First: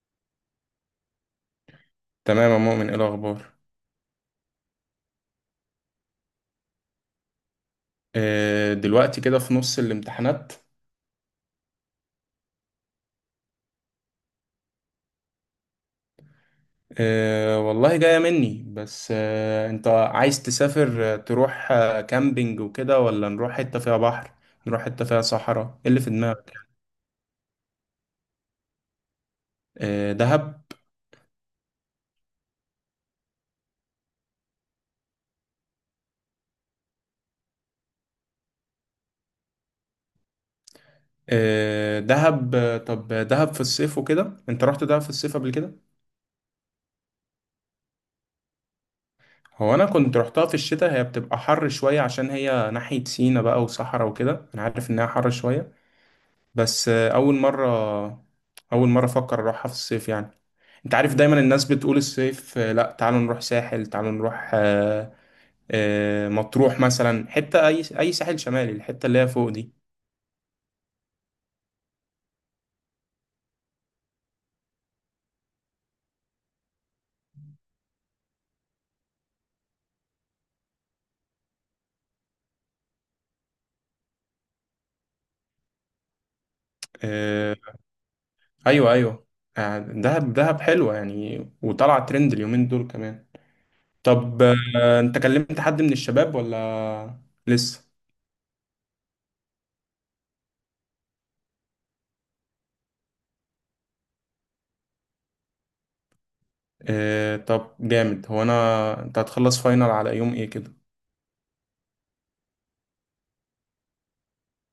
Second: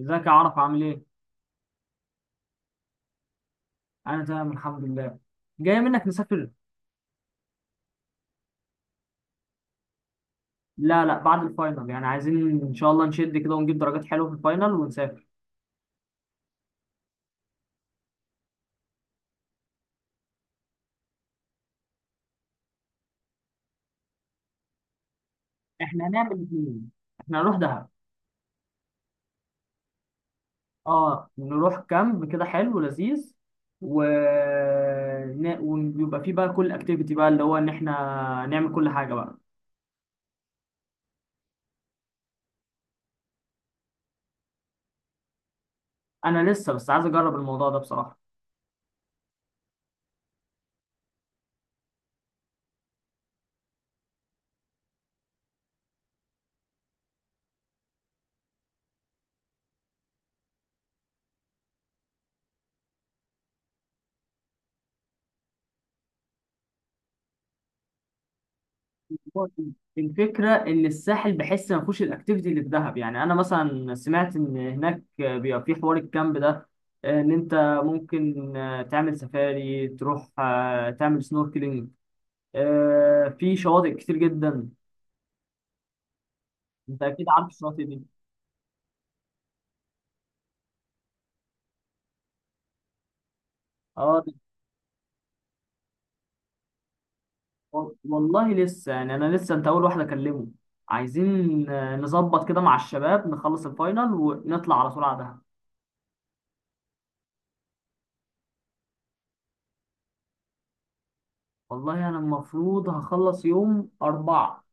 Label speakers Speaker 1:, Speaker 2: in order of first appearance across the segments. Speaker 1: ازيك يا عرف عامل ايه؟
Speaker 2: تمام يا مؤمن، ايه الاخبار؟
Speaker 1: انا تمام الحمد لله. جاي منك نسافر؟
Speaker 2: دلوقتي كده في نص الامتحانات.
Speaker 1: لا لا، بعد الفاينل، يعني عايزين ان شاء الله نشد كده ونجيب درجات حلوه في الفاينل ونسافر.
Speaker 2: والله جاية مني، بس انت عايز تسافر، تروح كامبينج وكده، ولا نروح حتة فيها بحر؟ نروح حتة فيها صحراء؟ ايه اللي
Speaker 1: احنا
Speaker 2: في
Speaker 1: هنعمل
Speaker 2: دماغك؟
Speaker 1: الاثنين، احنا هنروح دهب.
Speaker 2: دهب.
Speaker 1: اه، نروح كامب كده حلو ولذيذ و... ن- ويبقى فيه بقى كل اكتيفيتي بقى اللي هو ان احنا نعمل كل حاجه بقى.
Speaker 2: دهب. طب دهب في الصيف وكده، انت رحت دهب في الصيف قبل كده؟
Speaker 1: انا لسه بس عايز اجرب الموضوع ده بصراحه.
Speaker 2: هو انا كنت رحتها في الشتاء، هي بتبقى حر شوية عشان هي ناحية سينا بقى وصحراء وكده، انا عارف انها حر شوية. بس اول مره، اول مره افكر اروحها في الصيف يعني. انت عارف دايما الناس بتقول الصيف، لا تعالوا نروح ساحل، تعالوا نروح مطروح مثلا، حته اي ساحل شمالي، الحته اللي هي
Speaker 1: هو
Speaker 2: فوق دي.
Speaker 1: الفكرة إن الساحل بحس ما فيهوش الأكتيفيتي اللي في دهب، يعني أنا مثلا سمعت إن هناك بيبقى في حوار الكامب ده، إن أنت ممكن تعمل سفاري، تروح تعمل سنوركلينج في شواطئ كتير جدا. أنت أكيد عارف
Speaker 2: آه،
Speaker 1: الشواطئ دي.
Speaker 2: ايوه ايوه. دهب دهب حلوه يعني، وطلع ترند اليومين دول كمان.
Speaker 1: أه،
Speaker 2: طب، انت كلمت حد من الشباب ولا؟ لسه؟
Speaker 1: والله لسه، يعني أنا لسه، أنت أول واحد أكلمه. عايزين نظبط كده مع الشباب، نخلص الفاينل ونطلع على طول على دهب.
Speaker 2: طب جامد. هو انا، انت هتخلص فاينل على يوم ايه كده؟
Speaker 1: والله أنا المفروض هخلص يوم 4.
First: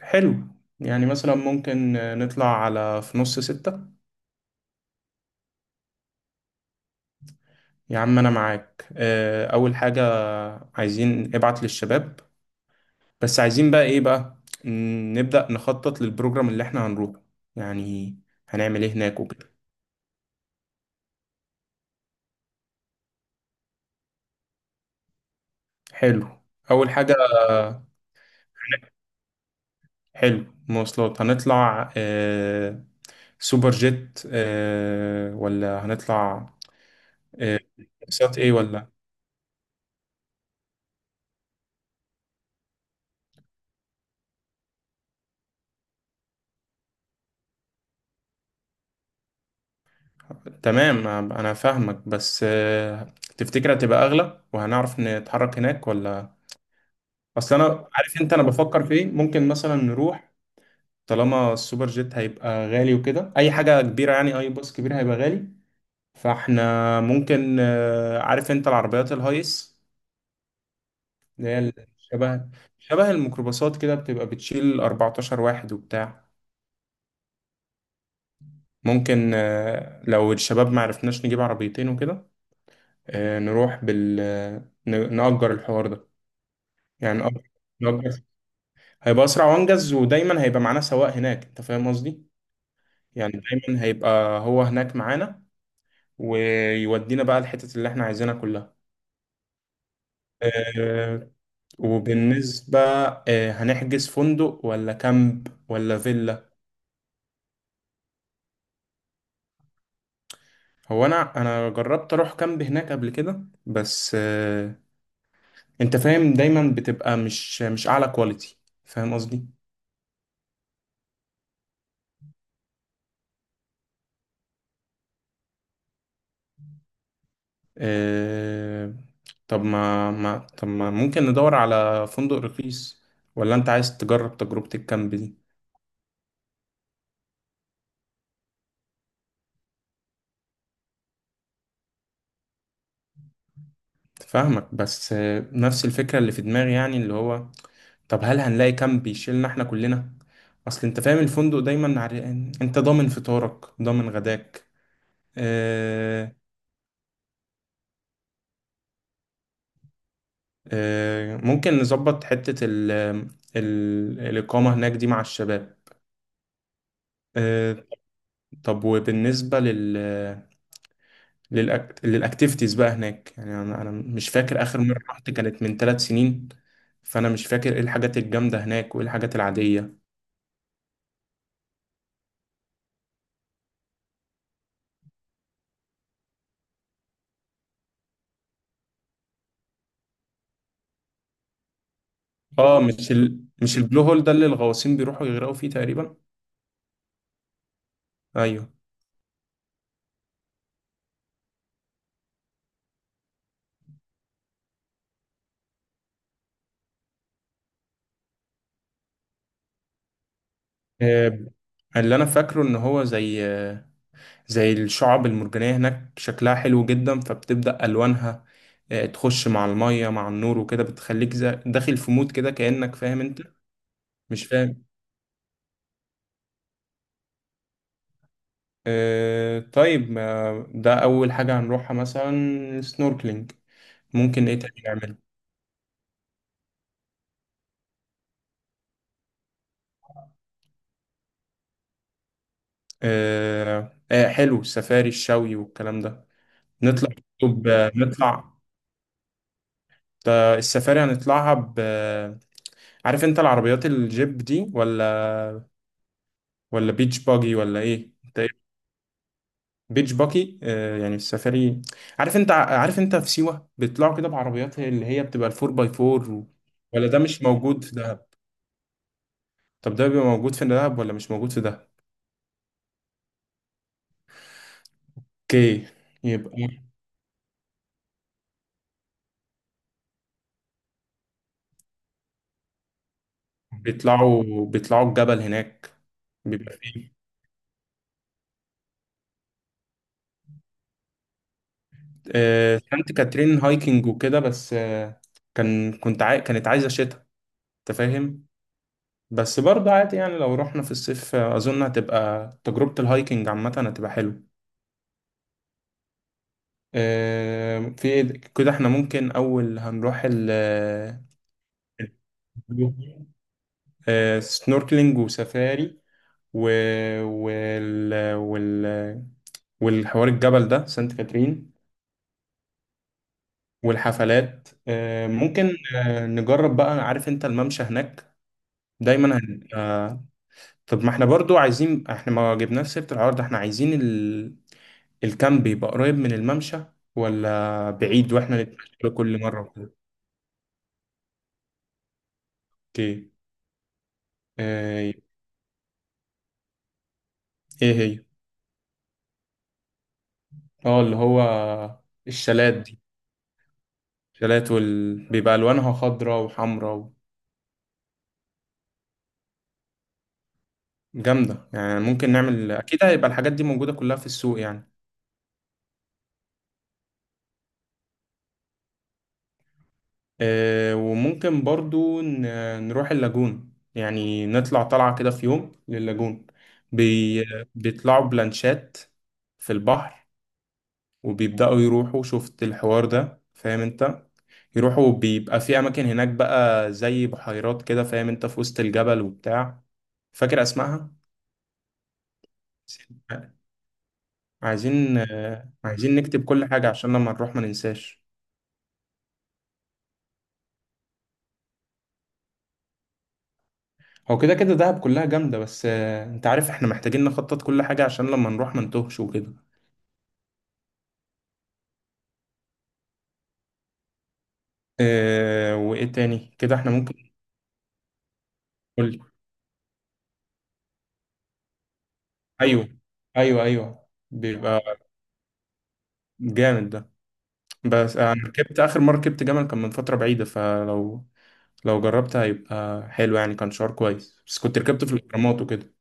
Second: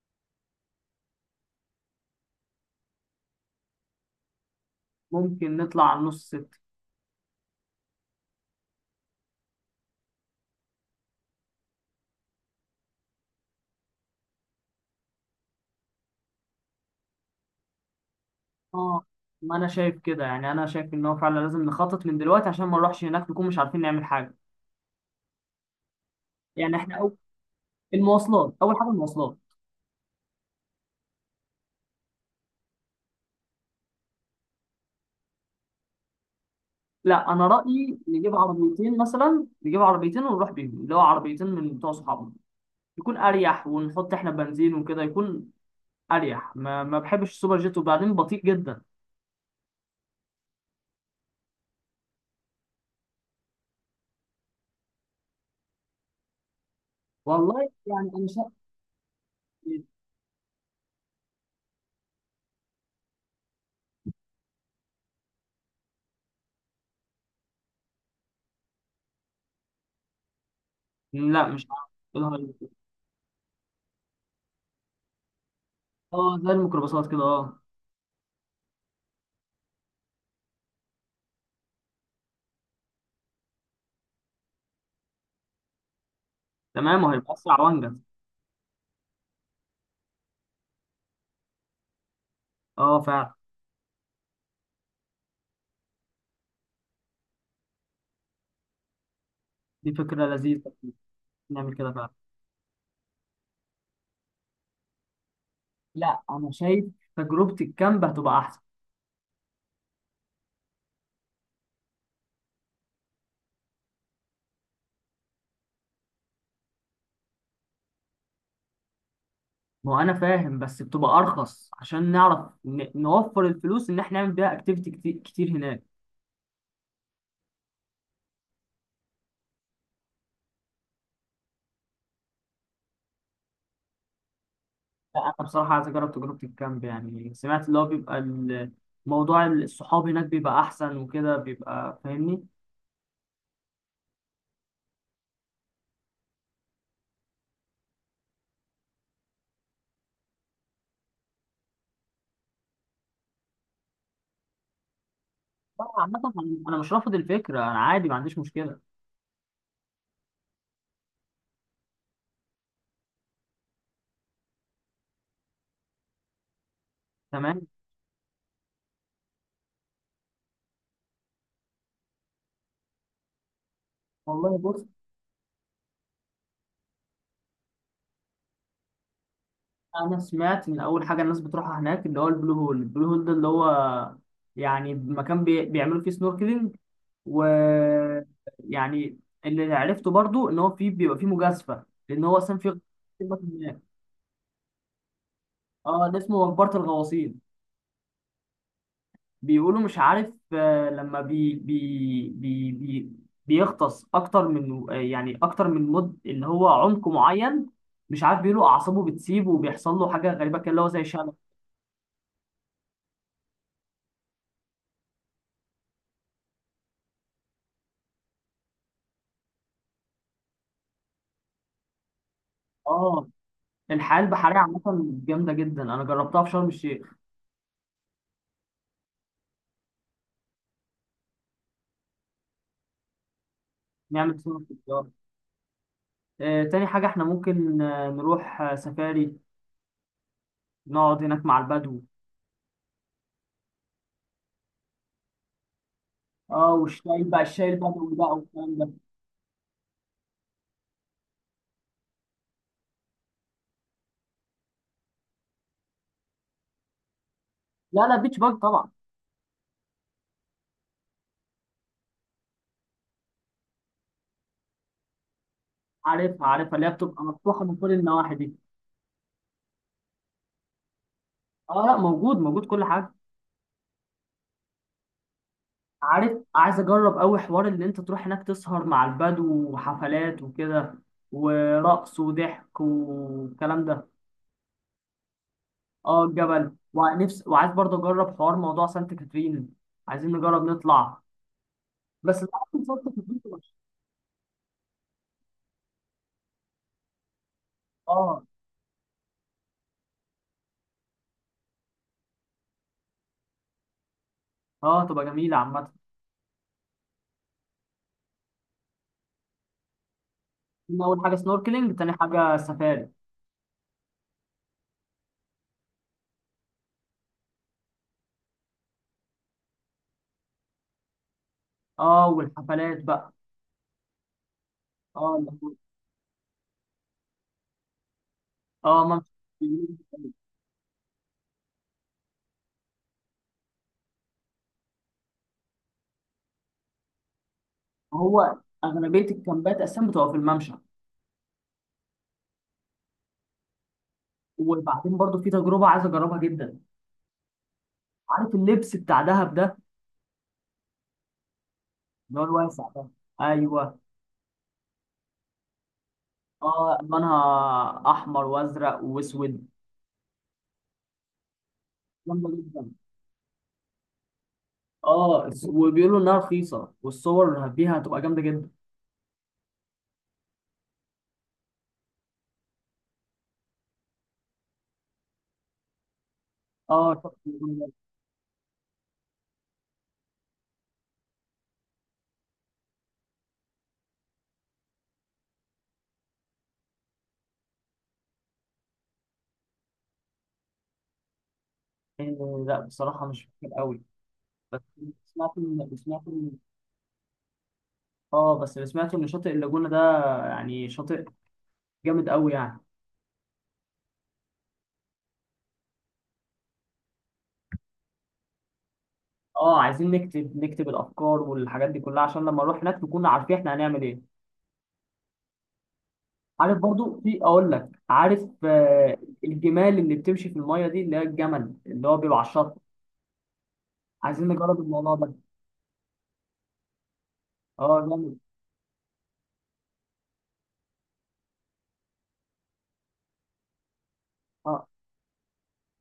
Speaker 2: حلو. يعني مثلا ممكن نطلع على في نص ستة.
Speaker 1: ممكن نطلع على 6:30.
Speaker 2: يا عم أنا معاك. أول حاجة، عايزين ابعت للشباب، بس عايزين بقى إيه بقى. نبدأ نخطط للبروجرام اللي إحنا هنروحه، يعني هنعمل إيه
Speaker 1: اه،
Speaker 2: هناك وكده.
Speaker 1: ما انا شايف كده، يعني انا شايف ان هو فعلا لازم نخطط من دلوقتي عشان ما نروحش هناك نكون مش عارفين نعمل حاجه.
Speaker 2: حلو.
Speaker 1: يعني
Speaker 2: أول
Speaker 1: احنا
Speaker 2: حاجة.
Speaker 1: أو المواصلات، اول حاجه المواصلات.
Speaker 2: حلو، مواصلات. هنطلع سوبر جيت ولا هنطلع
Speaker 1: لا، انا
Speaker 2: آه،
Speaker 1: رايي نجيب
Speaker 2: باصات، إيه ولا؟
Speaker 1: عربيتين مثلا، نجيب عربيتين ونروح بيهم، اللي هو عربيتين من بتوع صحابنا، يكون اريح ونحط احنا بنزين وكده، يكون اريح. ما بحبش السوبر جيت، وبعدين بطيء جدا.
Speaker 2: تمام. انا فاهمك، بس تفتكر هتبقى اغلى وهنعرف نتحرك هناك ولا؟ اصل
Speaker 1: والله،
Speaker 2: انا
Speaker 1: يعني
Speaker 2: عارف
Speaker 1: انا
Speaker 2: انت، انا
Speaker 1: شايف.
Speaker 2: بفكر في ايه. ممكن مثلا نروح، طالما السوبر جيت هيبقى غالي وكده، اي حاجه كبيره يعني اي باص كبير هيبقى غالي، فاحنا ممكن عارف انت العربيات الهايس؟
Speaker 1: لا
Speaker 2: اللي هي
Speaker 1: مش عارف. إيه
Speaker 2: شبه،
Speaker 1: الهايبر ده؟
Speaker 2: شبه الميكروباصات كده، بتبقى بتشيل 14 واحد وبتاع.
Speaker 1: اه زي الميكروباصات كده، اه.
Speaker 2: ممكن لو الشباب معرفناش نجيب عربيتين وكده، نروح بال نأجر الحوار ده.
Speaker 1: تمام،
Speaker 2: يعني
Speaker 1: وهيبقى اسرع وانجز.
Speaker 2: نأجر، هيبقى أسرع وأنجز، ودايما هيبقى معانا سواق هناك، أنت فاهم قصدي؟
Speaker 1: اه
Speaker 2: يعني
Speaker 1: فعلا.
Speaker 2: دايما هيبقى هو هناك معانا، ويودينا بقى الحتت اللي احنا عايزينها كلها.
Speaker 1: دي فكره لذيذه،
Speaker 2: آه،
Speaker 1: نعمل كده فعلا.
Speaker 2: وبالنسبة، هنحجز فندق ولا كامب ولا
Speaker 1: لا، انا
Speaker 2: فيلا؟
Speaker 1: شايف تجربة الكامب هتبقى احسن.
Speaker 2: هو أنا جربت أروح كامب هناك قبل كده، بس أنت فاهم، دايما بتبقى مش أعلى كواليتي. فاهم قصدي؟
Speaker 1: ما هو انا فاهم، بس بتبقى ارخص عشان نعرف نوفر الفلوس ان احنا نعمل بيها اكتيفيتي كتير، كتير هناك.
Speaker 2: آه، طب ما ممكن ندور على فندق رخيص، ولا انت عايز تجرب تجربة الكامب
Speaker 1: لا، انا
Speaker 2: دي؟
Speaker 1: بصراحة عايز اجرب تجربة الكامب، يعني سمعت اللي هو بيبقى موضوع الصحاب هناك بيبقى احسن وكده، بيبقى فاهمني.
Speaker 2: فاهمك، بس نفس الفكرة اللي في دماغي، يعني اللي هو، طب هل هنلاقي كامب يشيلنا احنا كلنا؟ اصل انت فاهم الفندق دايما عرقان، انت ضامن فطارك ضامن غداك.
Speaker 1: لا، عامة
Speaker 2: آه،
Speaker 1: انا مش رافض الفكرة، انا عادي ما عنديش مشكلة.
Speaker 2: ممكن نظبط حتة ال، ال الإقامة هناك دي مع الشباب.
Speaker 1: تمام.
Speaker 2: آه، طب وبالنسبة لل، للأكتيفيتيز بقى هناك، يعني أنا مش
Speaker 1: والله
Speaker 2: فاكر آخر
Speaker 1: بص،
Speaker 2: مرة رحت كانت من 3 سنين، فأنا مش فاكر إيه الحاجات الجامدة هناك وإيه الحاجات العادية.
Speaker 1: انا سمعت ان اول حاجة الناس بتروحها هناك اللي هو البلو هول. البلو هول ده اللي هو يعني مكان بيعملوا فيه سنوركلينج. ويعني اللي عرفته برضو ان هو في بيبقى في مجازفه، لان هو اصلا في.
Speaker 2: مش البلو هول ده اللي الغواصين بيروحوا يغرقوا فيه
Speaker 1: اه،
Speaker 2: تقريبا؟
Speaker 1: ده اسمه مقبره الغواصين.
Speaker 2: أيوه.
Speaker 1: بيقولوا مش عارف، لما بي بي بي بي بيغطس اكتر من، يعني اكتر من مد، اللي هو عمق معين، مش عارف، بيقولوا اعصابه بتسيب وبيحصل له حاجه غريبه كده اللي هو زي شلل.
Speaker 2: آه، اللي أنا فاكره إن هو زي زي الشعب المرجانية، هناك شكلها حلو جدا، فبتبدأ ألوانها تخش مع المية مع النور وكده، بتخليك داخل في مود كده، كأنك فاهم
Speaker 1: اه،
Speaker 2: أنت.
Speaker 1: الحياه
Speaker 2: مش
Speaker 1: البحريه عامه
Speaker 2: فاهم.
Speaker 1: جامده جدا، انا جربتها في شرم الشيخ.
Speaker 2: طيب ما ده أول حاجة هنروحها، مثلا سنوركلينج.
Speaker 1: نعمل
Speaker 2: ممكن
Speaker 1: سنة
Speaker 2: إيه
Speaker 1: في
Speaker 2: تاني
Speaker 1: الدار.
Speaker 2: نعمل؟
Speaker 1: تاني حاجه احنا ممكن نروح سفاري، نقعد هناك مع البدو.
Speaker 2: حلو السفاري الشوي والكلام ده.
Speaker 1: اه،
Speaker 2: نطلع،
Speaker 1: والشاي بقى،
Speaker 2: طب
Speaker 1: الشاي البدوي بقى،
Speaker 2: نطلع
Speaker 1: والكلام ده.
Speaker 2: ده السفاري هنطلعها ب، عارف أنت العربيات الجيب دي؟ ولا ولا بيتش باجي ولا
Speaker 1: لا
Speaker 2: إيه؟
Speaker 1: لا، بيتش
Speaker 2: أنت
Speaker 1: باجي
Speaker 2: إيه؟
Speaker 1: طبعا.
Speaker 2: بيتش باجي. يعني السفاري. عارف أنت في سيوة بيطلعوا كده بعربيات اللي هي بتبقى الفور باي
Speaker 1: عارفها
Speaker 2: فور.
Speaker 1: عارفها، اللي هي
Speaker 2: ولا ده
Speaker 1: بتبقى
Speaker 2: مش
Speaker 1: مفتوحه من
Speaker 2: موجود
Speaker 1: كل
Speaker 2: في دهب؟
Speaker 1: النواحي دي.
Speaker 2: طب ده بيبقى موجود في دهب ولا مش موجود في
Speaker 1: اه
Speaker 2: دهب؟
Speaker 1: لا، موجود موجود، كل حاجه.
Speaker 2: اوكي
Speaker 1: عارف، عايز
Speaker 2: يبقى.
Speaker 1: اجرب قوي حوار اللي انت تروح هناك تسهر مع البدو، وحفلات وكده، ورقص وضحك والكلام ده.
Speaker 2: بيطلعوا الجبل هناك،
Speaker 1: اه، الجبل،
Speaker 2: بيبقى فيه
Speaker 1: ونفس وعايز برضه اجرب حوار موضوع سانت كاترين. عايزين نجرب نطلع، بس لا. سانت
Speaker 2: سانت
Speaker 1: كاترين
Speaker 2: كاترين هايكنج وكده، بس كانت عايزة شتاء، انت
Speaker 1: اه
Speaker 2: فاهم. بس برضه عادي يعني، لو رحنا في الصيف اظن هتبقى تجربة الهايكنج عامة، هتبقى حلوة.
Speaker 1: اه، تبقى جميله عامه.
Speaker 2: في إيه كده، احنا ممكن اول هنروح ال،
Speaker 1: اول حاجه سنوركلينج، تاني حاجه سفاري.
Speaker 2: سنوركلينج وسفاري، و... وال... وال... والحوار الجبل ده سانت كاترين.
Speaker 1: اه، والحفلات بقى.
Speaker 2: والحفلات
Speaker 1: اه
Speaker 2: ممكن نجرب بقى. عارف انت الممشى هناك؟
Speaker 1: اه، ممشى.
Speaker 2: دايما هن... آه، طب ما احنا برضو عايزين، احنا ما جبناش سيرة العرض، احنا عايزين الكامب يبقى قريب من الممشى، ولا بعيد
Speaker 1: هو
Speaker 2: واحنا نتمشى له
Speaker 1: اغلبيه
Speaker 2: كل مرة
Speaker 1: الكامبات
Speaker 2: وكده؟
Speaker 1: اساسا بتبقى في الممشى.
Speaker 2: اوكي. آه،
Speaker 1: وبعدين برضو في تجربه عايز اجربها جدا.
Speaker 2: ايه هي؟
Speaker 1: عارف اللبس بتاع دهب ده،
Speaker 2: اه، اللي هو،
Speaker 1: اللي هو
Speaker 2: الشالات
Speaker 1: الواسع
Speaker 2: دي.
Speaker 1: ده؟ ايوه.
Speaker 2: الشالات بيبقى الوانها خضراء وحمراء
Speaker 1: اه، الوانها احمر وازرق واسود،
Speaker 2: جامدة يعني، ممكن
Speaker 1: جامده
Speaker 2: نعمل،
Speaker 1: جدا.
Speaker 2: اكيد هيبقى الحاجات دي موجودة كلها في السوق يعني.
Speaker 1: اه وبيقولوا انها رخيصه، والصور اللي فيها هتبقى جامده جدا.
Speaker 2: وممكن برضو نروح اللاجون، يعني نطلع طلعة كده في يوم لللاجون.
Speaker 1: اه
Speaker 2: بي... بيطلعوا بلانشات في البحر، وبيبدأوا يروحوا، شفت الحوار ده فاهم انت؟ يروحوا بيبقى في أماكن هناك بقى زي بحيرات كده، فاهم انت، في وسط الجبل وبتاع. فاكر أسمائها؟
Speaker 1: لا بصراحه مش فاكر قوي. بس
Speaker 2: عايزين
Speaker 1: سمعت
Speaker 2: آه،
Speaker 1: ان
Speaker 2: عايزين
Speaker 1: سمعت
Speaker 2: نكتب
Speaker 1: ان
Speaker 2: كل حاجة عشان لما نروح ما ننساش.
Speaker 1: اه بس اللي سمعته ان شاطئ اللاجونه ده، يعني شاطئ جامد قوي يعني.
Speaker 2: هو كده كده دهب كلها جامدة، بس انت عارف احنا محتاجين نخطط كل حاجة عشان لما نروح ما نتوهش وكده.
Speaker 1: اه، عايزين نكتب الافكار والحاجات دي كلها عشان لما نروح هناك نكون عارفين احنا هنعمل ايه.
Speaker 2: اه، وايه تاني كده
Speaker 1: عارف
Speaker 2: احنا
Speaker 1: برضو
Speaker 2: ممكن
Speaker 1: في، اقول لك، عارف،
Speaker 2: نقول؟
Speaker 1: الجمال اللي بتمشي في الميه دي اللي هي الجمل اللي هو بيبقى على الشط.
Speaker 2: ايوه، ايوه ايوه،
Speaker 1: عايزين نجرب
Speaker 2: بيبقى
Speaker 1: الموضوع ده.
Speaker 2: جامد ده.
Speaker 1: اه
Speaker 2: بس انا
Speaker 1: جامد.
Speaker 2: ركبت، اخر مرة ركبت جمل كان من فترة بعيدة، فلو لو جربت هيبقى حلو، يعني كان شعور كويس، بس كنت
Speaker 1: اه
Speaker 2: ركبت في الاهرامات وكده.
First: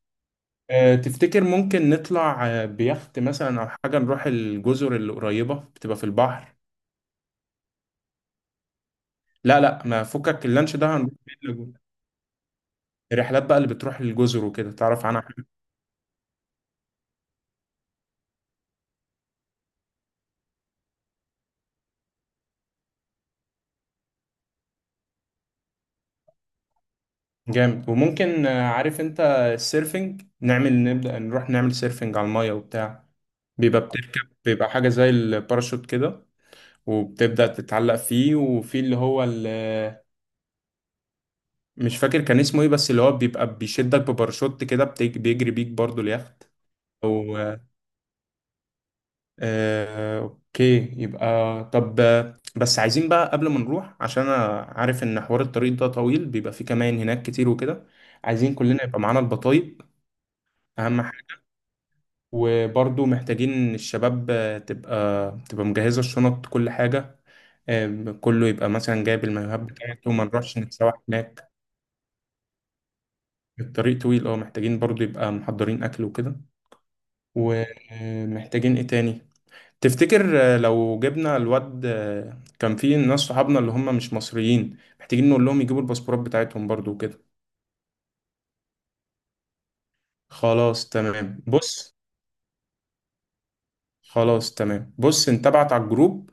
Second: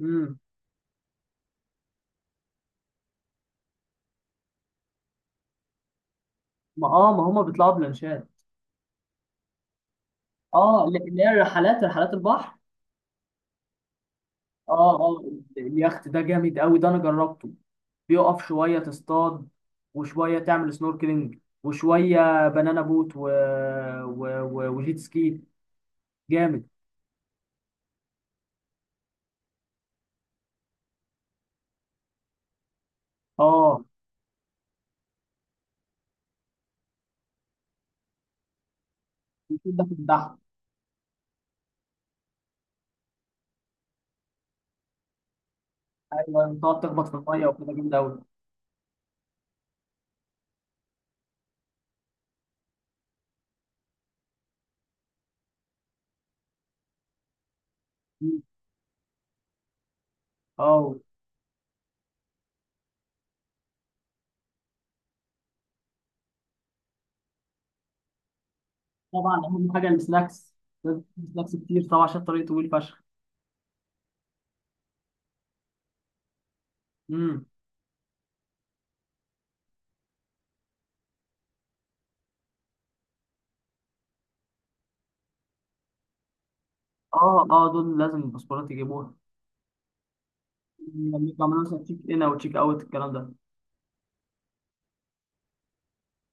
Speaker 1: امم
Speaker 2: تفتكر ممكن نطلع بيخت مثلا او حاجة، نروح الجزر اللي قريبة بتبقى في البحر؟
Speaker 1: ما اه ما هما بيطلعوا بلانشات.
Speaker 2: لا لا، ما فكك، اللانش
Speaker 1: اه
Speaker 2: ده
Speaker 1: اللي
Speaker 2: هنروح،
Speaker 1: اللي هي الرحلات، رحلات البحر.
Speaker 2: الرحلات بقى اللي بتروح للجزر وكده،
Speaker 1: اه
Speaker 2: تعرف عنها
Speaker 1: اه،
Speaker 2: حاجة؟
Speaker 1: اليخت ده جامد قوي، ده انا جربته. بيقف شويه تصطاد، وشويه تعمل سنوركلينج، وشويه بنانا بوت وجيت سكي. جامد.
Speaker 2: جامد. وممكن عارف انت السيرفنج، نعمل نبدأ نروح نعمل سيرفنج على المية وبتاع. بيبقى
Speaker 1: اه
Speaker 2: بتركب، بيبقى حاجة زي الباراشوت كده، وبتبدأ تتعلق فيه، وفي اللي
Speaker 1: الجيت ده في البحر.
Speaker 2: مش فاكر كان اسمه ايه، بس اللي هو بيبقى بيشدك بباراشوت كده، بيجري بيك برضو اليخت.
Speaker 1: ايوه، تقعد تخبط في الميه وكده، جامد قوي.
Speaker 2: اوكي يبقى. طب بس عايزين بقى قبل ما نروح، عشان انا عارف ان حوار الطريق ده طويل بيبقى فيه كمان هناك كتير وكده. عايزين كلنا يبقى معانا البطايق،
Speaker 1: اه
Speaker 2: اهم حاجة. وبرضو محتاجين الشباب تبقى مجهزة الشنط، كل حاجة. كله يبقى مثلا جايب
Speaker 1: طبعا،
Speaker 2: المايوهات
Speaker 1: اهم حاجه
Speaker 2: بتاعته، وما
Speaker 1: السناكس،
Speaker 2: نروحش نتسوح
Speaker 1: لازم تجيب
Speaker 2: هناك.
Speaker 1: سناكس كتير طبعا عشان الطريق طويل فشخ.
Speaker 2: الطريق طويل، اه محتاجين برضو يبقى محضرين اكل وكده.
Speaker 1: امم
Speaker 2: ومحتاجين ايه تاني؟ تفتكر لو جبنا الواد كان في ناس صحابنا اللي هم مش مصريين، محتاجين نقول لهم يجيبوا الباسبورات بتاعتهم برضو وكده؟
Speaker 1: اه اه، دول لازم الباسبورات يجيبوها
Speaker 2: خلاص
Speaker 1: لما
Speaker 2: تمام
Speaker 1: يبقى عملنا مثلا
Speaker 2: بص.
Speaker 1: تشيك ان او تشيك اوت الكلام ده.
Speaker 2: خلاص تمام بص، انت ابعت على الجروب،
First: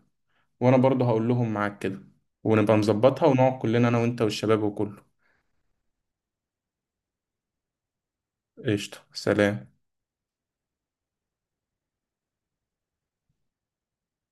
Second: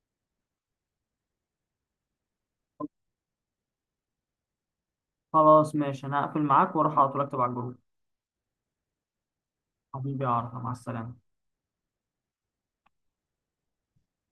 Speaker 2: وانا برضو هقول لهم معاك كده، ونبقى نظبطها ونقعد كلنا انا وانت والشباب وكله.
Speaker 1: خلاص ماشي، انا هقفل معاك واروح على طول اكتب على الجروب.
Speaker 2: قشطة، سلام.
Speaker 1: حبيبي يا عرفة مع السلامة.